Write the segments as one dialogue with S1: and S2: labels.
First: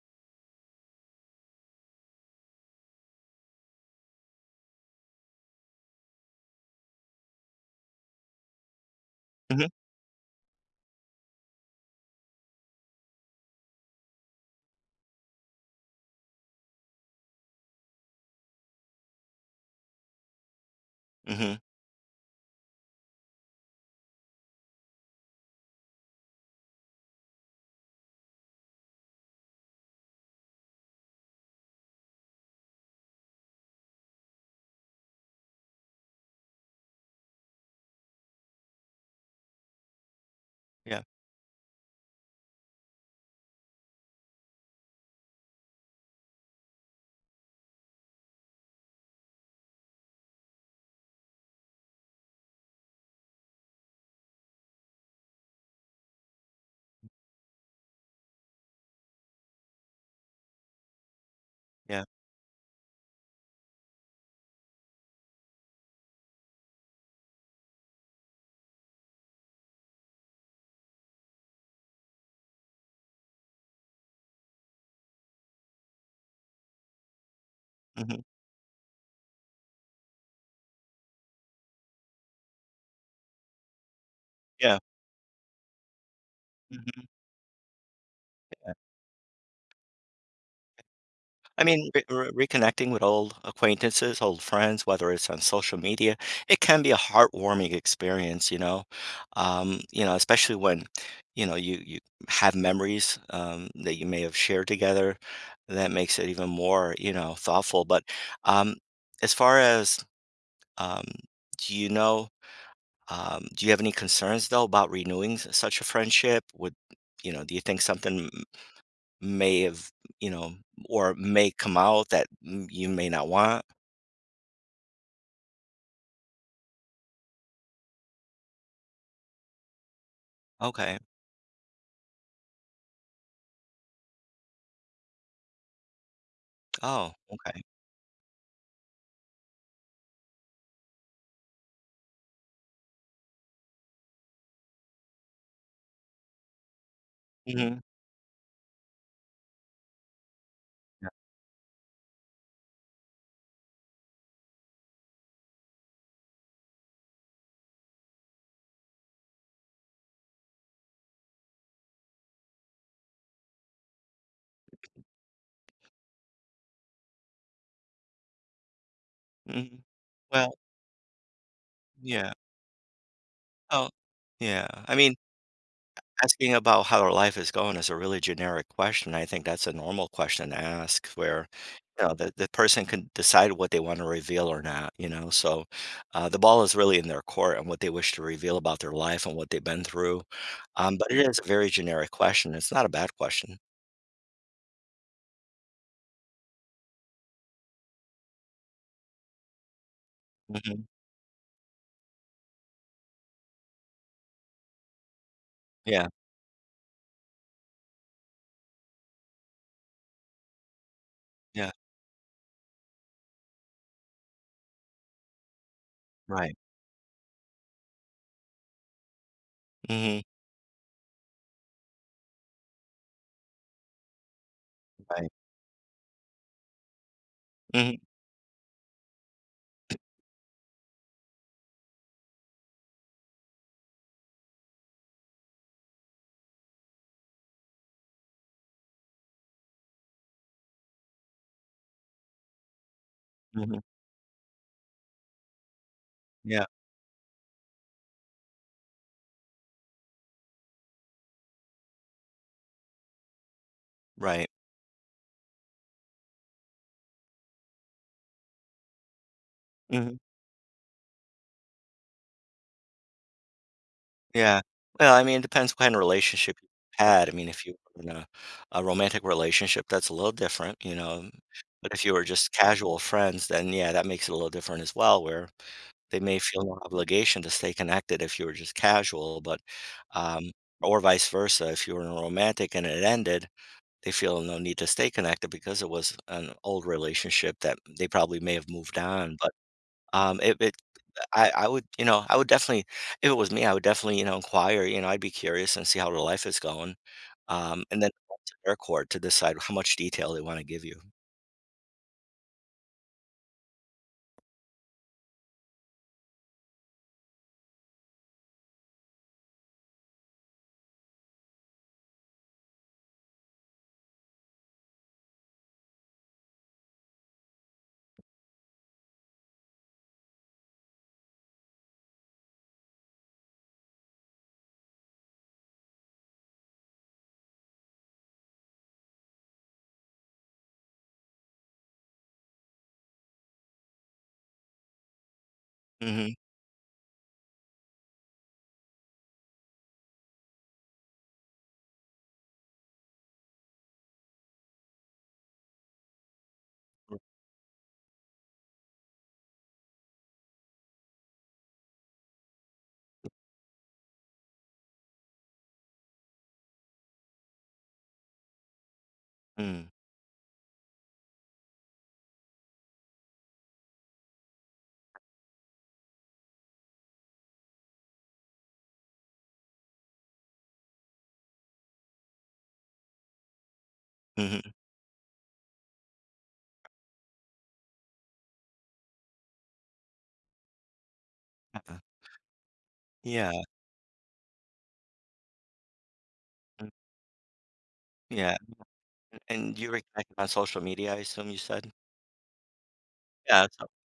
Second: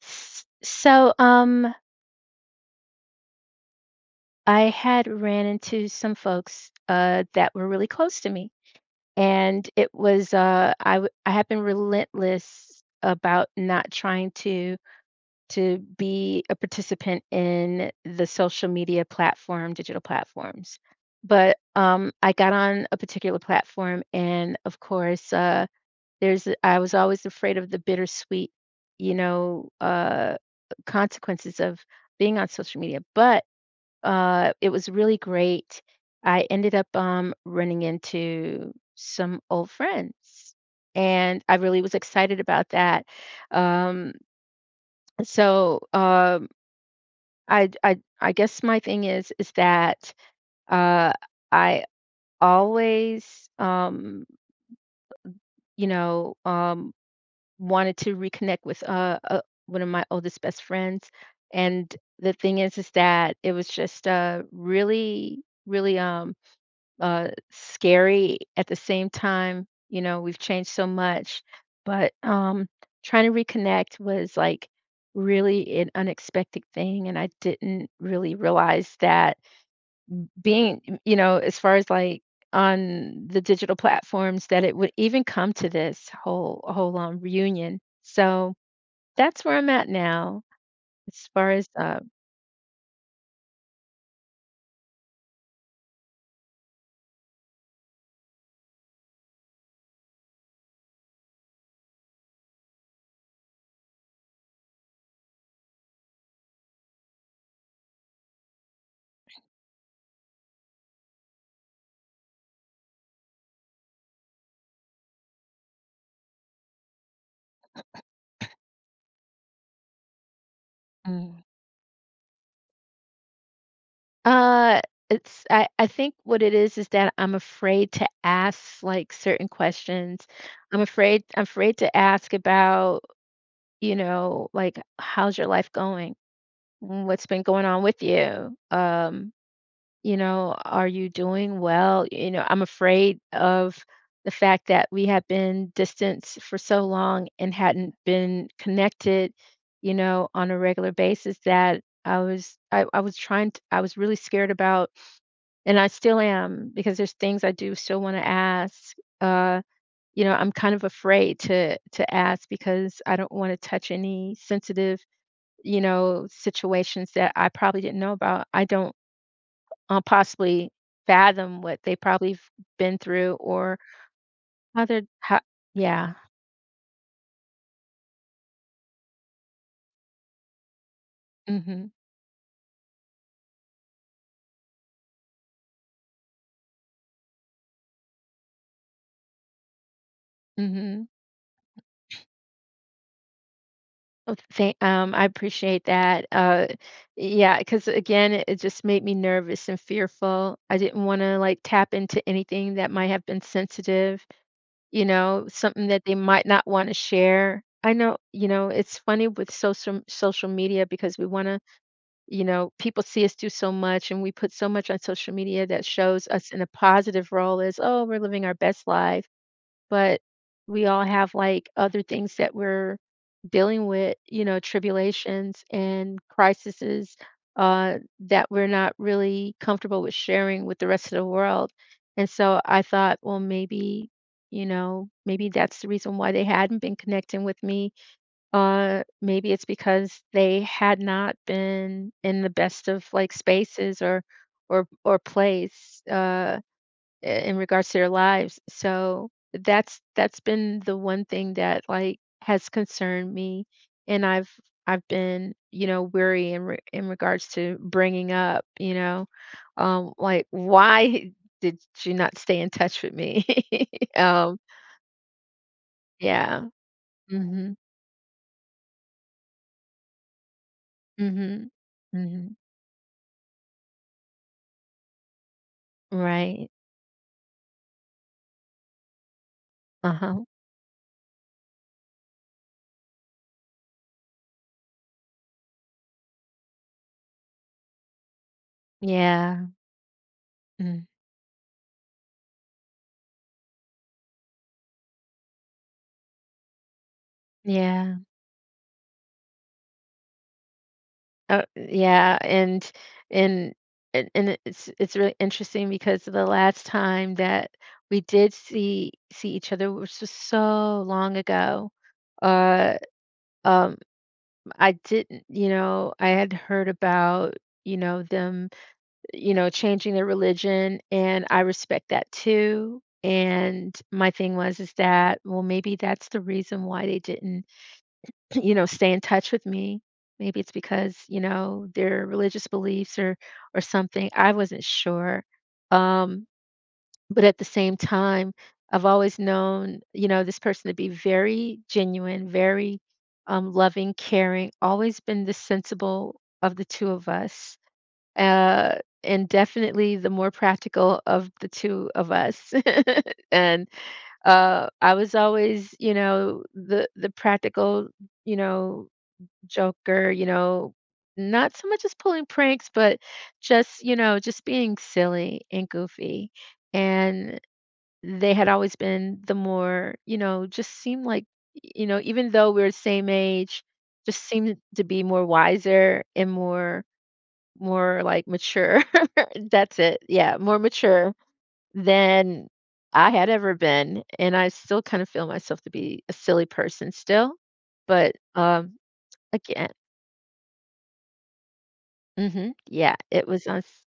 S1: S so, um, I had ran into some folks, that were really close to me,
S2: Mhm,
S1: and it was, I have been relentless about not trying to be a participant in the social media platform, digital platforms, but,
S2: mhm,
S1: I got on a particular platform and, of course, there's I was always afraid of the bittersweet, you know, uh, consequences of being on social media, but it was really great. I ended up, running into some old friends,
S2: yeah,
S1: and I really was excited about that. Um, so, um, I guess my thing is that, uh, I always, you know, um, wanted to reconnect with, one of my oldest best friends, and
S2: yeah,
S1: the thing is that it was just, really, really, scary at the same time. You know, we've changed so much, but trying to reconnect was like really an unexpected thing, and I didn't
S2: mhm,
S1: really realize that being, you know, as far as like on the digital platforms, that it
S2: yeah,
S1: would even come to this whole
S2: mhm.
S1: reunion. So that's where I'm at now, as far
S2: I
S1: as
S2: mean, re re reconnecting with old acquaintances, old friends, whether it's on social media, it can be a heartwarming experience, you know? You know, especially when, you have memories, that you may have shared together, that makes it even more, thoughtful, but, um, as far as, um, do you know, do you have any concerns, though, about renewing s such a friendship? Would, you know, do you think something may have, you know, or
S1: mm.
S2: may come out that you may not want?
S1: Uh, it's I think what it is that I'm afraid to ask, like, certain questions.
S2: Okay.
S1: I'm afraid to ask about, you know, like, "How's your life going?
S2: Oh,
S1: What's been
S2: okay.
S1: going on with you? You know, are you doing well?" You know, I'm afraid of the fact that we have been distanced for so long and
S2: Mhm,
S1: hadn't been connected, you know, on a regular basis that I was trying to I was really scared about and I still am because there's things I do still wanna ask. Uh, you know, I'm kind of afraid to ask because I don't wanna touch any sensitive, you know, situations that I probably didn't know about. I don't,
S2: mhm. Well,
S1: possibly fathom what they
S2: yeah.
S1: probably have been through or
S2: Oh, yeah.
S1: how
S2: I
S1: they're
S2: mean,
S1: ho Yeah.
S2: asking about how their life is going is a really generic question. I think that's a normal question to ask where,
S1: Mhm.
S2: you know, the person can decide what they want to reveal or not, you know. So the ball is really in their court and what they wish to reveal about their life and what they've been through.
S1: Mhm.
S2: But it is a very generic question. It's not a bad question.
S1: Oh, thank I appreciate that. Yeah, because again, it just made me nervous and fearful. I
S2: Hmm.
S1: didn't wanna, like, tap into anything that might have been sensitive, you know, something that
S2: Yeah.
S1: they might not wanna share. I know, you know, it's funny with social media because we wanna,
S2: Yeah.
S1: you know, people see us do so much and we put so much on social media that shows us
S2: Right.
S1: in a positive role as, "Oh, we're living our best life." But
S2: Mhm.
S1: we all have like other things that we're dealing with, you know,
S2: Right.
S1: tribulations and crises
S2: Mhm,
S1: that we're not really comfortable with sharing with the rest of the world. And so I thought, well, maybe, you know, maybe that's the reason why they hadn't been connecting with me. Maybe it's because they had not been in the best of like
S2: mhm.
S1: spaces or or place.
S2: Yeah,
S1: In regards to their lives. So that's been the one thing that like has concerned me, and
S2: right.
S1: I've been, you know, weary in regards to bringing up, you know,
S2: Mhm,
S1: like why did you not stay in touch with me? um
S2: yeah. Well, I mean, it depends what kind of relationship
S1: yeah.
S2: you had. I mean, if you
S1: Mhm.
S2: were in a romantic relationship, that's a little different, you know?
S1: Mhm.
S2: But if you were just
S1: Mhm.
S2: casual friends, then, yeah, that makes it a little different as well, where they may feel
S1: Right.
S2: no obligation to stay connected if you were just casual, but,
S1: Uh-huh.
S2: um or vice versa, if you were in a romantic and it ended, they feel no need to stay connected because it was an old relationship that they probably may have moved on, but,
S1: Yeah.
S2: it it
S1: Mm.
S2: I would, you know, I would definitely if it was me, I would definitely, you know, inquire, you know, I'd be curious and see how their life is going, and then
S1: Yeah.
S2: up to their court to decide how much detail they wanna give you.
S1: Oh, yeah, and and it's really interesting because the last time that we did see each other, which was so long ago, uh, um, I didn't, you know, I had heard about, you know, them, you know, changing their religion, and I respect that too. And my thing was is that, well, maybe that's the reason why they didn't, you know, stay in touch with me. Maybe it's because, you know, their religious beliefs or something. I wasn't sure.
S2: Mm,
S1: Um, but at the same time, I've always known, you know, this person to be very genuine, very loving, caring, always been the sensible of the two of us. Uh, and definitely the more practical of the two of us. And I was always, you know, the practical, you know,
S2: mhm,
S1: Joker, you know, not so much as pulling pranks, but just, you know, just being silly and goofy. And they had always been the more, you know, just seemed like, you know, even though we were the same age,
S2: mm,
S1: just
S2: mhm,
S1: seemed to be more wiser and more like mature. That's it. Yeah, more mature
S2: uh-uh.
S1: than I had
S2: Yeah,
S1: ever been. And I still kind of feel myself to be a silly
S2: mm,
S1: person still. But
S2: yeah, and
S1: again.
S2: you were connected on social media, I assume you said?
S1: Mhm. Yeah, it
S2: Yeah,
S1: was on
S2: so
S1: s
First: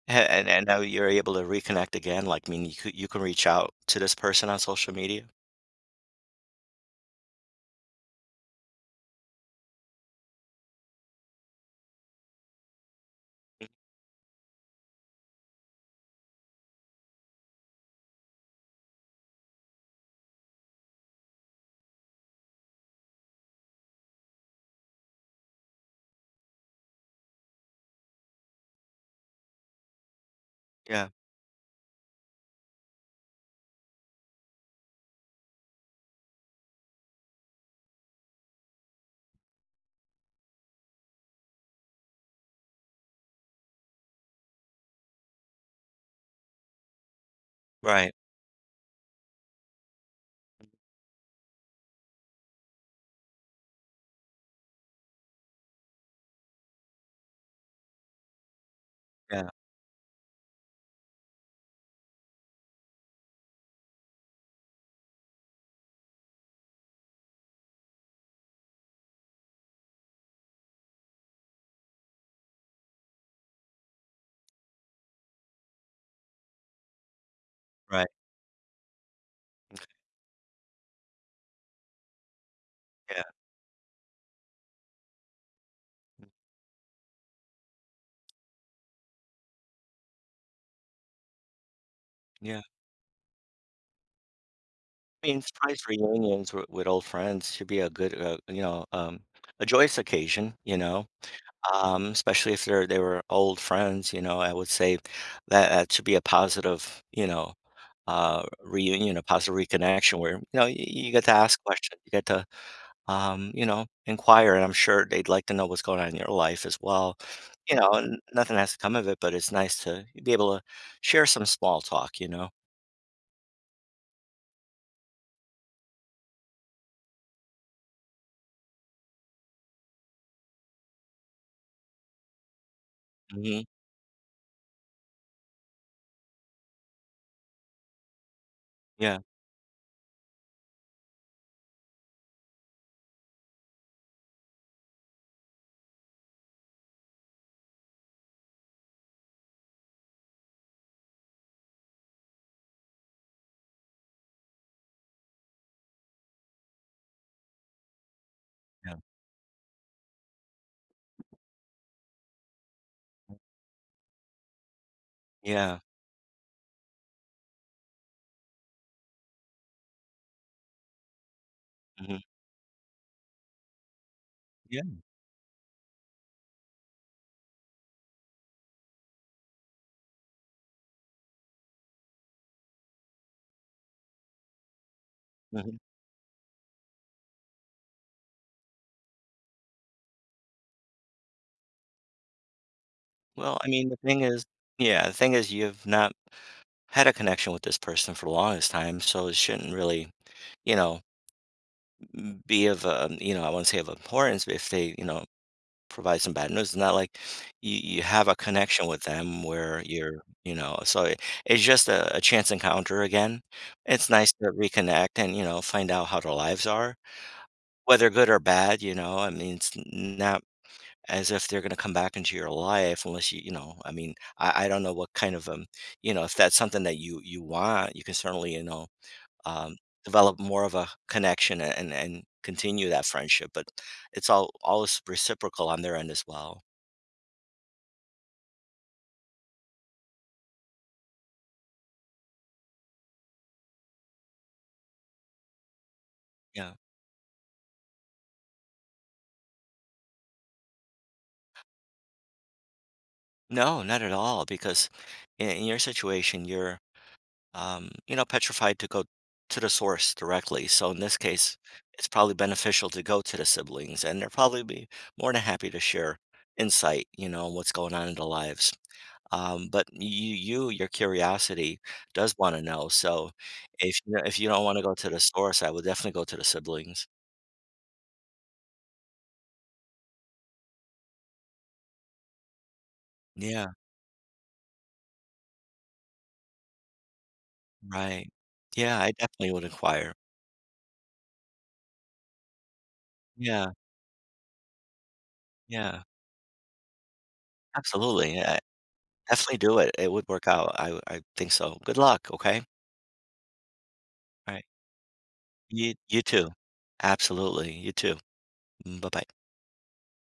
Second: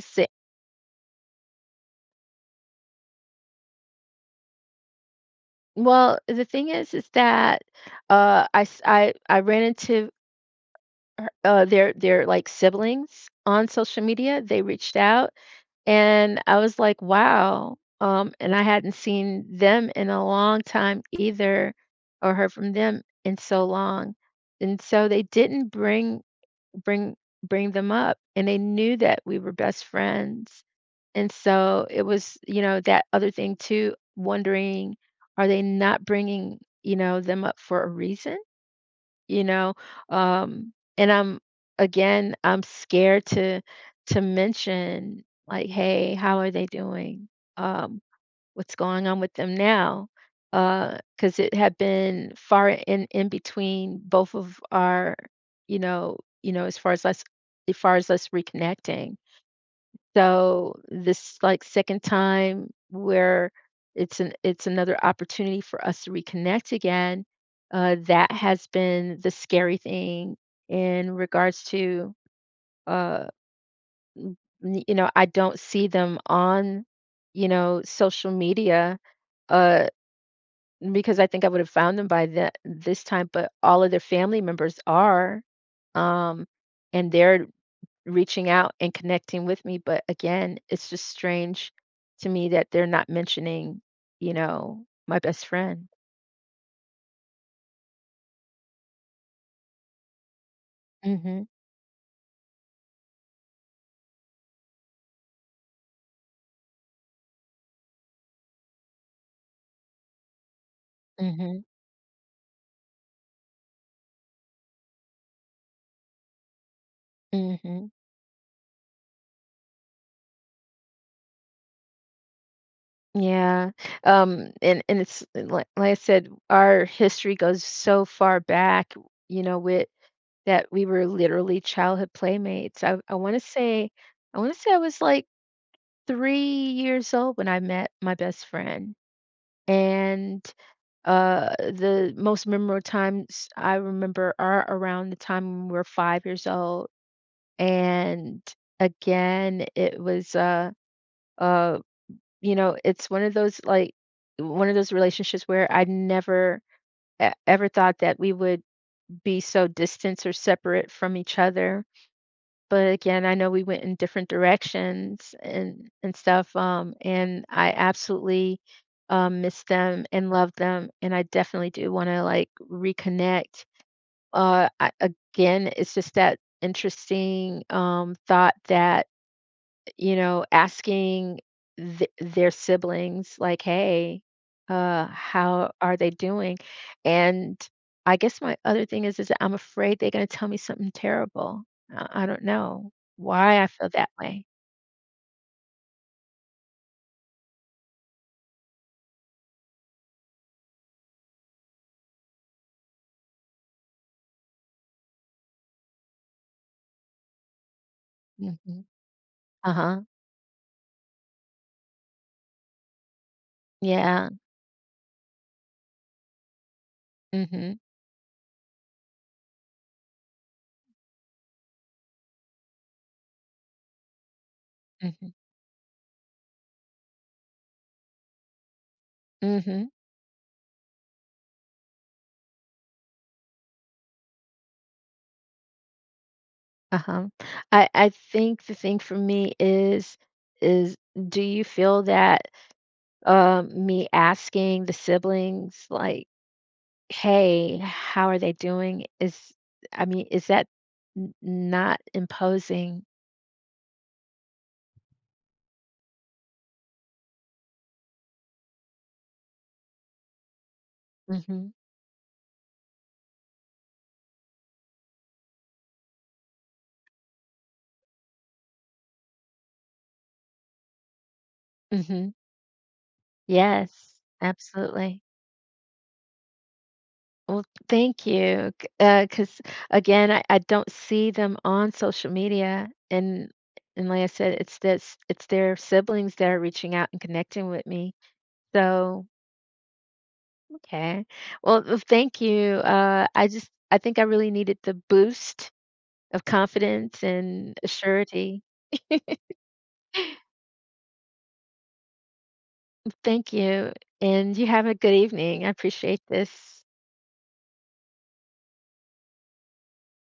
S1: sa
S2: a and now you're able to reconnect again, like, I mean you can reach out to this person on social media?
S1: well, the thing is that, I ran into her, their like, siblings on social media, they reached out, and I was like, "Wow," and I hadn't seen them in a long time either or heard from them in so long, and so they didn't bring bring them up and they knew that we were best friends
S2: Yeah,
S1: and so it was, you know, that other thing too, wondering are they not bringing, you know, them up for a reason, you know, and I'm again I'm scared to mention, like, hey, how are they doing, um
S2: right,
S1: what's going on with them now, because it had been far in between both of our, you know you know, as far as us as far as us reconnecting.
S2: yeah,
S1: So this, like, second time where it's an it's another opportunity for us to reconnect again, that has been the scary thing in regards to, uh, n you know, I don't see them on, you know,
S2: right,
S1: social media, uh because I think I would have found them by the this
S2: yeah,
S1: time, but all of their family members are, um, and they're reaching out and connecting with me, but again, it's just strange to me
S2: yeah.
S1: that they're not mentioning, you know, my
S2: I mean,
S1: best
S2: surprise
S1: friend.
S2: reunions with, old friends should be a good, you know, a joyous occasion, you know,
S1: Mhm,
S2: especially if they were old friends. You know, I would say that that should be a positive, you know, reunion, a positive reconnection where you know you get to ask
S1: mhm,
S2: questions, you get to, you know, inquire, and I'm sure they'd like to know what's going on in your life as well. You
S1: mhm.
S2: know, and nothing has to come of it, but it's nice to be able to share some small talk. You know,
S1: Yeah, and it's like I said, our history goes so far back, you know, with that we were literally childhood playmates. I wanna
S2: hmm,
S1: say I was, like, 3 years old when I met my best friend,
S2: yeah,
S1: and, the most memorable times I remember are around the time when we were 5 years old, and again, it was, uh, you know, it's one of those, like, one of those relationships where I never e ever thought that we would
S2: yeah,
S1: be so distant or separate from each other. But again, I know we went in different directions
S2: yeah,
S1: and stuff. And I absolutely miss them and love them, and I definitely do want
S2: hmm,
S1: to like reconnect.
S2: yeah.
S1: Again, it's just that interesting thought that, you know, asking th their siblings, like, "Hey, how
S2: Mhm.
S1: are they doing?" And I guess my other thing is that I'm afraid they're gonna tell me something terrible. I don't know
S2: Well,
S1: why I
S2: I
S1: feel
S2: mean, the
S1: that
S2: thing is,
S1: way.
S2: yeah, the thing is you've not had a connection with this person for the longest time, so it shouldn't really, you know, m be of, you know, I wouldn't say of importance, but if they, you know, provide some bad news, it's not like you have a
S1: Mhm.
S2: connection with them where
S1: Uh-huh.
S2: you're, you know, so it's just a chance encounter again. It's
S1: Yeah.
S2: nice to reconnect and, you know, find out how their lives are,
S1: Mhm.
S2: whether good or bad, you know, I mean, it's n now as if they're going to come back into your life unless you, you know, I mean I don't know what
S1: Mhm.
S2: kind of, you know, if that's something that you want, you can certainly, you know, um
S1: Mhm.
S2: develop more of a connection and continue that friendship, but it's all always reciprocal on their end as well.
S1: Uh-huh. I think the thing for me is do you feel that, me asking the siblings, like,
S2: Yeah,
S1: "Hey, how are they doing?" Is I mean, is that n not imposing.
S2: no, not at all, because in your situation you're, you know, petrified to go to the source directly. So in this case,
S1: Mhm,
S2: it's probably beneficial to go to the siblings, and they're probably be more than happy to share insight, you know, on what's going on in their lives. But you, you, your curiosity
S1: mhm.
S2: does want to know. So if you,
S1: Yes,
S2: if you don't want to go to the
S1: absolutely.
S2: source, I would definitely go to the siblings.
S1: Well, thank you, because again, I don't see them on social media,
S2: Yeah,
S1: and like I said, it's this it's their siblings that are reaching out and connecting with me.
S2: right. Yeah, I
S1: So,
S2: definitely would inquire.
S1: okay. Well, well, thank you.
S2: Yeah,
S1: I think I really needed the boost
S2: yeah,
S1: of confidence and
S2: absolutely. Yeah,
S1: surety.
S2: definitely do it. It would work out. I think so. Good luck. Okay.
S1: Thank you.
S2: All
S1: And
S2: right.
S1: you have a good evening. I appreciate
S2: You too.
S1: this.
S2: Absolutely. You too. Mm, bye-bye.